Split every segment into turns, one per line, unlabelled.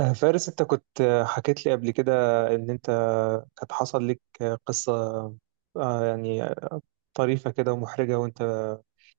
فارس انت كنت حكيت لي قبل كده ان انت كانت حصل لك قصة آه، يعني طريفة كده ومحرجة، وانت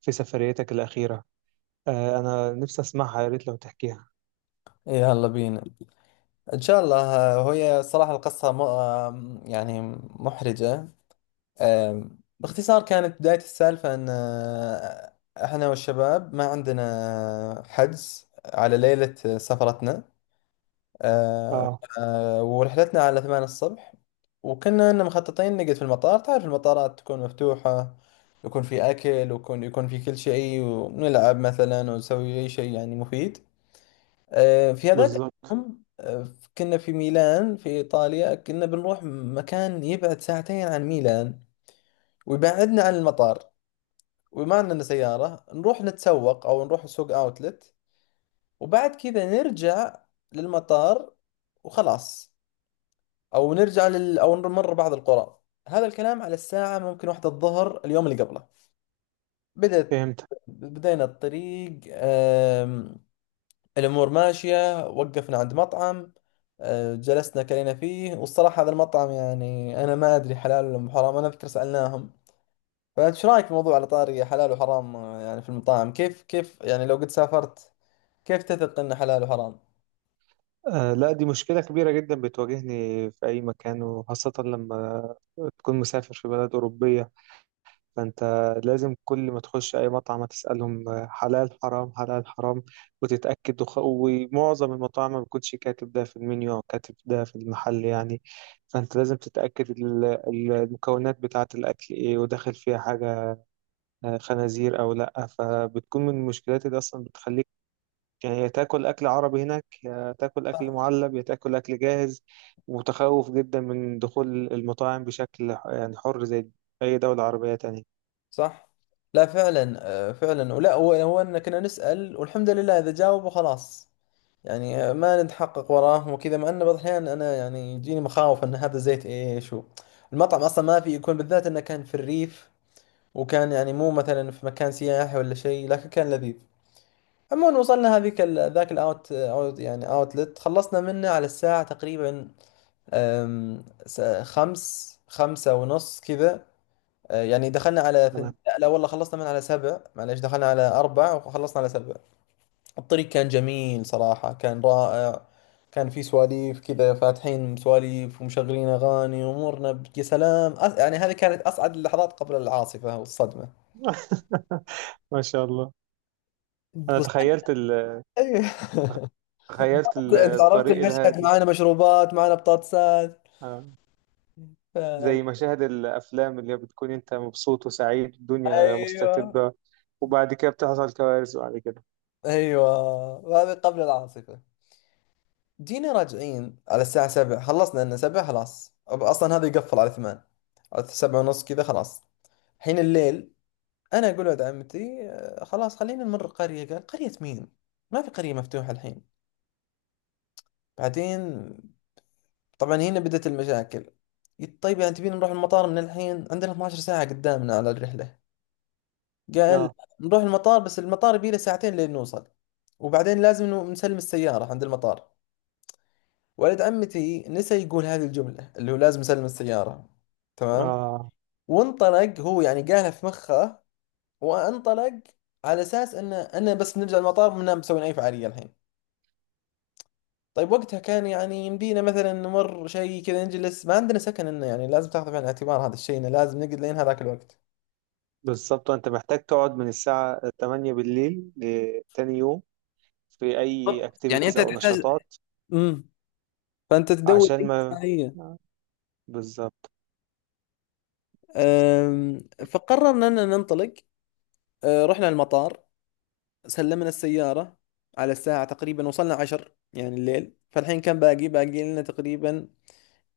في سفريتك الأخيرة انا نفسي اسمعها، يا ريت لو تحكيها.
إيه، يلا بينا. إن شاء الله. وهي صراحة القصة م... آم، يعني محرجة. باختصار، كانت بداية السالفة أن إحنا والشباب ما عندنا حجز على ليلة سفرتنا،
اه،
ورحلتنا على 8 الصبح. وكنا إن مخططين نقعد في المطار. تعرف، المطارات تكون مفتوحة، يكون في أكل، ويكون في كل شيء، ونلعب مثلا ونسوي أي شيء يعني مفيد في هذاك
بالظبط.
اليوم. كنا في ميلان في إيطاليا. كنا بنروح مكان يبعد ساعتين عن ميلان، ويبعدنا عن المطار. وما عندنا سيارة. نروح نتسوق، أو نروح سوق أوتلت، وبعد كذا نرجع للمطار وخلاص. أو نرجع أو نمر بعض القرى. هذا الكلام على الساعة ممكن 1 الظهر، اليوم اللي قبله. بدأت
فهمت.
بدينا الطريق. الأمور ماشية. وقفنا عند مطعم، جلسنا كلينا فيه. والصراحة هذا المطعم، يعني أنا ما أدري حلال ولا حرام، أنا أذكر سألناهم. فايش رايك في موضوع، على طاري حلال وحرام يعني، في المطاعم كيف كيف يعني، لو قد سافرت كيف تثق إنه حلال وحرام؟
لا، دي مشكلة كبيرة جدا بتواجهني في اي مكان، وخاصة لما تكون مسافر في بلد أوروبية. فانت لازم كل ما تخش اي مطعم هتسالهم حلال حرام حلال حرام وتتاكد. ومعظم المطاعم ما بيكونش كاتب ده في المنيو او كاتب ده في المحل يعني. فانت لازم تتاكد المكونات بتاعه الاكل ايه، وداخل فيها حاجه خنازير او لا. فبتكون من المشكلات اللي اصلا بتخليك يعني، يا تاكل اكل عربي هناك، يا تاكل اكل معلب، يا تاكل اكل جاهز. متخوف جدا من دخول المطاعم بشكل يعني حر زي اي دوله عربيه تانية.
صح؟ لا فعلا. فعلا، ولا هو هو إن كنا نسأل، والحمد لله إذا جاوبوا خلاص. يعني ما نتحقق وراهم وكذا، مع إنه بعض الأحيان أنا يعني يجيني مخاوف إن هذا زيت إيش المطعم أصلا ما في يكون، بالذات إنه كان في الريف. وكان يعني مو مثلا في مكان سياحي ولا شيء، لكن كان لذيذ. عموما، وصلنا هذيك ذاك الاوت يعني اوتلت. خلصنا منه على الساعة تقريبا خمسة ونص كذا. يعني دخلنا على لا والله، خلصنا من على 7. معليش، دخلنا على 4 وخلصنا على 7. الطريق كان جميل صراحة، كان رائع. كان في سواليف كذا، فاتحين سواليف ومشغلين أغاني، وأمورنا يا سلام يعني هذه كانت أسعد اللحظات قبل العاصفة والصدمة.
ما شاء الله. انا
ايوه.
تخيلت
انت عرفت
الطريق
المشهد،
الهادي.
معانا مشروبات، معانا بطاطسات.
آه.
ف-
زي مشاهد الافلام اللي بتكون انت مبسوط وسعيد، الدنيا
ايوه.
مستتبة، وبعد كده بتحصل كوارث بعد كده.
ايوه. هذا قبل العاصفه. جينا راجعين على الساعه 7، خلصنا لنا 7 خلاص. اصلا هذا يقفل على 8، على 7 ونص كذا. خلاص. حين الليل، انا اقول ولد عمتي خلاص خلينا نمر قريه. قال: قريه مين؟ ما في قريه مفتوحه الحين. بعدين طبعا هنا بدأت المشاكل. قلت: طيب، يعني تبين نروح المطار من الحين؟ عندنا 12 ساعه قدامنا على الرحله. قال:
اه،
نروح المطار. بس المطار يبي له ساعتين لين نوصل. وبعدين لازم إنه نسلم السيارة عند المطار. ولد عمتي نسى يقول هذه الجملة، اللي هو لازم نسلم السيارة. تمام.
اه،
وانطلق. هو يعني قالها في مخه وانطلق، على اساس ان انا بس نرجع المطار، ما مسويين اي فعالية الحين. طيب وقتها، كان يعني يمدينا مثلا نمر شيء كذا، نجلس. ما عندنا سكن. انه يعني لازم تاخذ في الاعتبار هذا الشيء، انه لازم نقعد لين هذاك الوقت.
بالظبط، انت محتاج تقعد من الساعة 8 بالليل لتاني يوم في اي
بالضبط يعني
اكتيفيتيز
انت
او
تحتاج.
نشاطات
امم فانت تدور
عشان
أي
ما.
فعالية.
آه. بالظبط.
أم، فقررنا أننا ننطلق. رحنا المطار، سلمنا السيارة. على الساعة تقريبا وصلنا عشر يعني الليل. فالحين كان باقي لنا تقريبا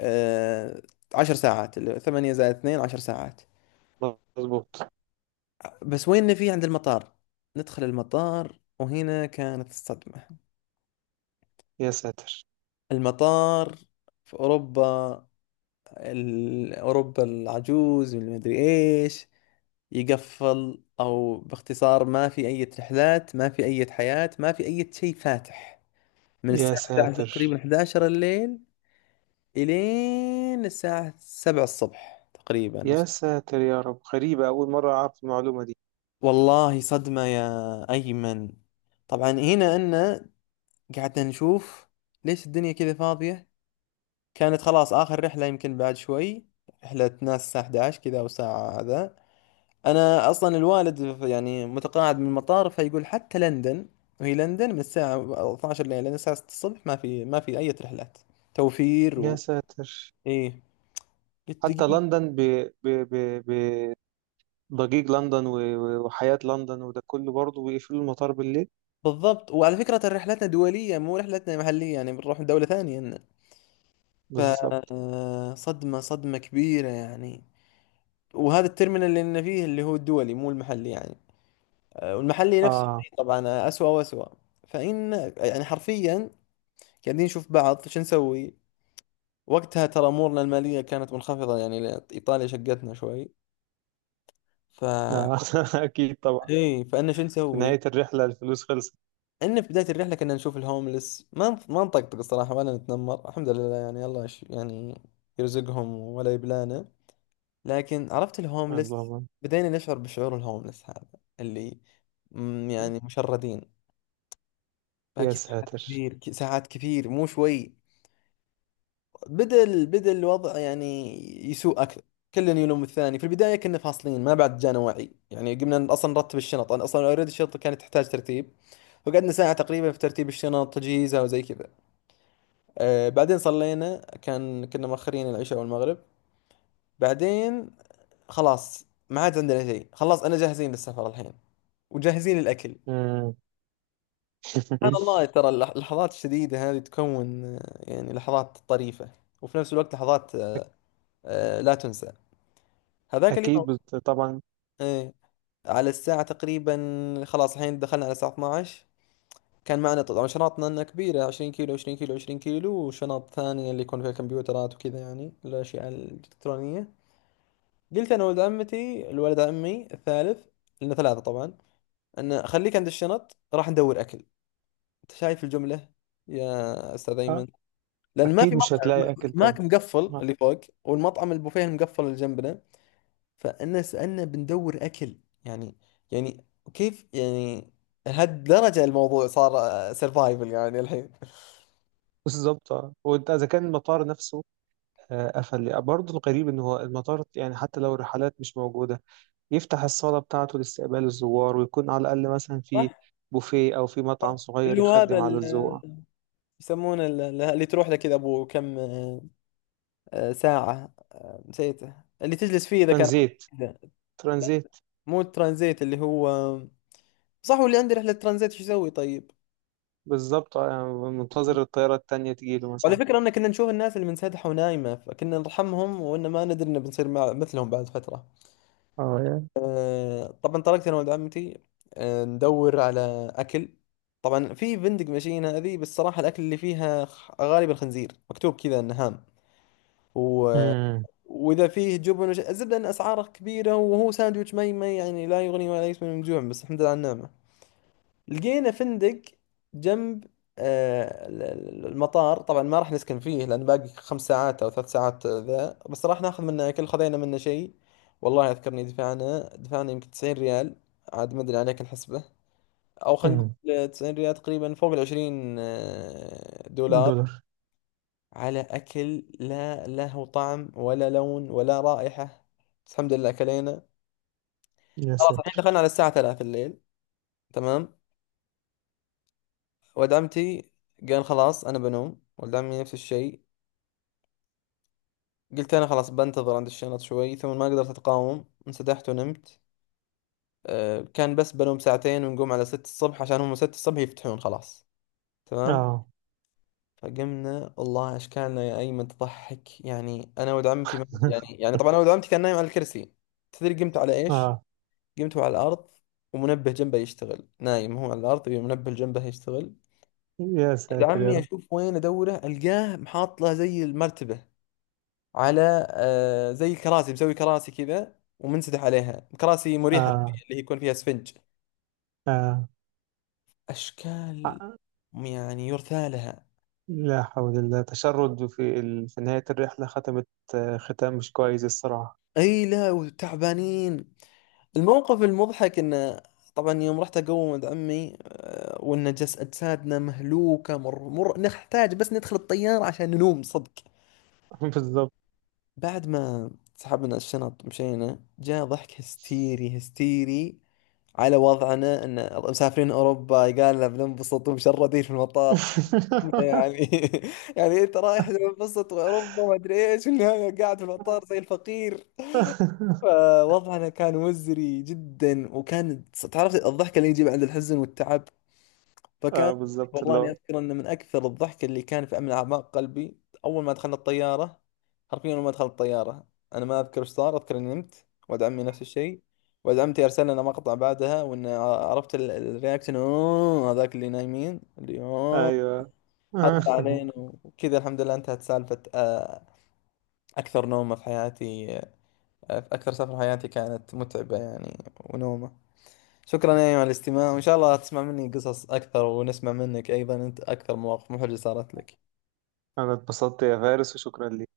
أه، 10 ساعات، اللي هو ثمانية زائد اثنين، 10 ساعات.
مظبوط.
بس وين في عند المطار؟ ندخل المطار، وهنا كانت الصدمة.
يا ساتر.
المطار في أوروبا، أوروبا العجوز والمدري إيش، يقفل. او باختصار ما في اي رحلات، ما في اي حياة، ما في اي شيء فاتح. من
يا
الساعة 11
ساتر.
تقريبا، 11 الليل، الين الساعة 7 الصبح تقريبا
يا ساتر يا رب، غريبة، أول مرة أعرف المعلومة دي.
والله صدمة يا أيمن. طبعا هنا أنا. قعدنا نشوف ليش الدنيا كذا فاضية. كانت خلاص آخر رحلة، يمكن بعد شوي رحلة ناس الساعة 11 كذا، أو ساعة هذا. انا اصلا الوالد يعني متقاعد من المطار، فيقول حتى لندن. وهي لندن من الساعة 12 لين الساعة 6 الصبح ما في اي رحلات توفير
يا
و...
ساتر.
ايه. قلت:
حتى
دقيقة.
لندن، ب... ب... بضجيج لندن وحياة لندن وده كله برضه بيقفلوا المطار بالليل.
بالضبط، وعلى فكرة ترى رحلتنا دولية، مو رحلتنا محلية، يعني بنروح دولة ثانية إن- ف
بالظبط.
صدمة، صدمة كبيرة يعني. وهذا الترمينال اللي لنا فيه، اللي هو الدولي مو المحلي يعني. والمحلي نفس
آه.
الشيء طبعا، أسوأ وأسوأ. فإن يعني حرفيا، قاعدين نشوف بعض شو نسوي. وقتها ترى امورنا الماليه كانت منخفضه، يعني ايطاليا شقتنا شوي. ف
آه. أكيد طبعا.
ايه فانا شو
في
نسوي؟
نهاية الرحلة الفلوس خلصت.
ان في بدايه الرحله كنا نشوف الهوملس، ما نطقطق الصراحه، ولا نتنمر، الحمد لله، يعني الله يعني يرزقهم ولا يبلانا. لكن عرفت الهوملس.
اللهم.
بدينا نشعر بشعور الهوملس هذا، اللي يعني مشردين.
يا
باقي ساعات
ساتر.
كثير، ساعات كثير مو شوي. بدأ الوضع يعني يسوء أكثر. كل يلوم الثاني. في البداية كنا فاصلين، ما بعد جانا وعي. يعني قمنا أصلا نرتب الشنط. أنا أصلا أوريدي الشنطة كانت تحتاج ترتيب. وقعدنا ساعة تقريبا في ترتيب الشنط، تجهيزها وزي كذا. بعدين صلينا. كنا مؤخرين العشاء والمغرب. بعدين خلاص، ما عاد عندنا شيء، خلاص أنا جاهزين للسفر الحين وجاهزين الأكل.
مم.
سبحان الله، ترى اللحظات الشديدة هذه تكون يعني لحظات طريفة. وفي نفس الوقت لحظات لا تنسى. هذاك اليوم.
أكيد طبعا.
ايه. على الساعة تقريبا، خلاص الحين دخلنا على الساعة 12. كان معنا طبعا شنطنا لنا كبيرة، 20 كيلو، 20 كيلو، 20 كيلو، وشنط ثانية اللي يكون فيها كمبيوترات وكذا، يعني الأشياء الإلكترونية. قلت أنا ولد عمتي، الولد عمي الثالث، لنا ثلاثة طبعا، أن خليك عند الشنط راح ندور أكل. أنت شايف الجملة يا أستاذ
آه.
أيمن؟ لأن ما
أكيد
في
مش
مطعم.
هتلاقي أكل طبعا.
ماك مقفل
آه.
اللي فوق، والمطعم البوفيه المقفل اللي جنبنا. فانا سالنا بندور اكل، يعني يعني كيف يعني؟ لهالدرجه الموضوع صار سرفايفل يعني الحين؟
بالظبط. آه. وانت اذا كان المطار نفسه قفل برضه، الغريب ان هو المطار يعني حتى لو الرحلات مش موجوده يفتح الصالة بتاعته لاستقبال الزوار، ويكون على الأقل مثلا
صح.
في بوفيه أو في مطعم
صح.
صغير
اللي هو هذا
يخدم على الذوق.
يسمونه اللي تروح لك كذا، ابو كم ساعة، نسيته، اللي تجلس فيه اذا كان
ترانزيت.
كذا.
ترانزيت.
مو الترانزيت اللي هو. صح، واللي عنده رحلة ترانزيت شو يسوي طيب؟
بالظبط. منتظر الطيارة التانية تجيله
وعلى
مثلا.
فكرة ان كنا نشوف الناس اللي منسدحة ونايمة، فكنا نرحمهم وان ما ندري انه بنصير مع مثلهم بعد فترة.
اه يعني.
طبعا طلقت انا ولد عمتي ندور على اكل. طبعا في فندق ماشيين هذه، بس صراحه الاكل اللي فيها غالبا خنزير، مكتوب كذا انه هام و...
مم.
واذا فيه جبن الزبده، ان اسعاره كبيره وهو ساندويتش ما يعني لا يغني ولا يسمن من جوع، بس الحمد لله على النعمه. لقينا فندق جنب المطار. طبعا ما راح نسكن فيه، لان باقي 5 ساعات او 3 ساعات ذا، بس راح ناخذ منه اكل. خذينا منه شيء. والله اذكرني دفعنا يمكن 90 ريال، عاد ما ادري، عليك نحسبه. او خلينا
مم.
نقول 90 ريال تقريبا، فوق ال 20 دولار،
دولار.
على اكل لا له طعم ولا لون ولا رائحة، بس الحمد لله اكلينا.
يا
خلاص الحين
ساتر.
دخلنا على الساعة 3 الليل. تمام. ولد عمتي قال: خلاص أنا بنوم. ولد عمي نفس الشيء. قلت أنا: خلاص بنتظر عند الشنط شوي. ثم ما قدرت أتقاوم، انسدحت ونمت. كان بس بنوم ساعتين ونقوم على 6 الصبح، عشان هم 6 الصبح يفتحون خلاص. تمام.
اه.
فقمنا والله أشكالنا يا أيمن تضحك يعني. أنا ولد عمتي ما يعني، طبعا، أنا ولد عمتي كان نايم على الكرسي. تدري قمت على إيش؟
اه.
قمت على الأرض، ومنبه جنبه يشتغل. نايم هو على الأرض، والمنبه جنبه يشتغل.
يا
ولد
ساتر يا
عمي
رب.
أشوف وين أدوره، ألقاه محاط له زي المرتبة، على زي كراسي، مسوي كراسي كذا ومنسدح عليها. كراسي مريحة
اه.
شوية، اللي هي يكون فيها اسفنج.
اه.
أشكال
آه.
يعني يرثى لها.
لا حول الله، تشرد في في نهاية الرحلة، ختمت ختام مش كويس الصراحة.
أي لا، وتعبانين. الموقف المضحك إنه، طبعا يوم رحت أقوم عند عمي وإن جس أجسادنا مهلوكة، مر مر نحتاج بس ندخل الطيارة عشان ننوم صدق.
بالظبط.
بعد ما سحبنا الشنط مشينا، جاء ضحك هستيري هستيري على وضعنا، ان مسافرين اوروبا قال لنا بننبسط، ومشردين في المطار. كنا يعني يعني انت رايح تنبسط واوروبا ما ادري ايش، والنهايه قاعد في المطار زي الفقير. فوضعنا كان مزري جدا. وكان، تعرف، الضحك اللي يجي بعد الحزن والتعب،
اه،
فكان
بالظبط
والله
اللي
اني
هو.
اذكر انه من اكثر الضحك اللي كان في، من اعماق قلبي. اول ما دخلنا الطياره، حرفيا اول ما دخلت الطياره، انا ما اذكر ايش صار. اذكر اني نمت، ولد عمي نفس الشيء. ولد عمتي ارسل لنا مقطع بعدها، وان عرفت الرياكشن، اوه هذاك اللي نايمين، اللي اوه،
ايوه.
حط علينا. وكذا الحمد لله انتهت سالفه. اكثر نومه في حياتي. اكثر سفر في حياتي كانت متعبه يعني، ونومه. شكرا يا أيمن على الاستماع، وإن شاء الله تسمع مني قصص أكثر، ونسمع منك أيضا أنت أكثر مواقف محرجة صارت لك.
انا اتبسطت يا فارس، وشكرا ليك.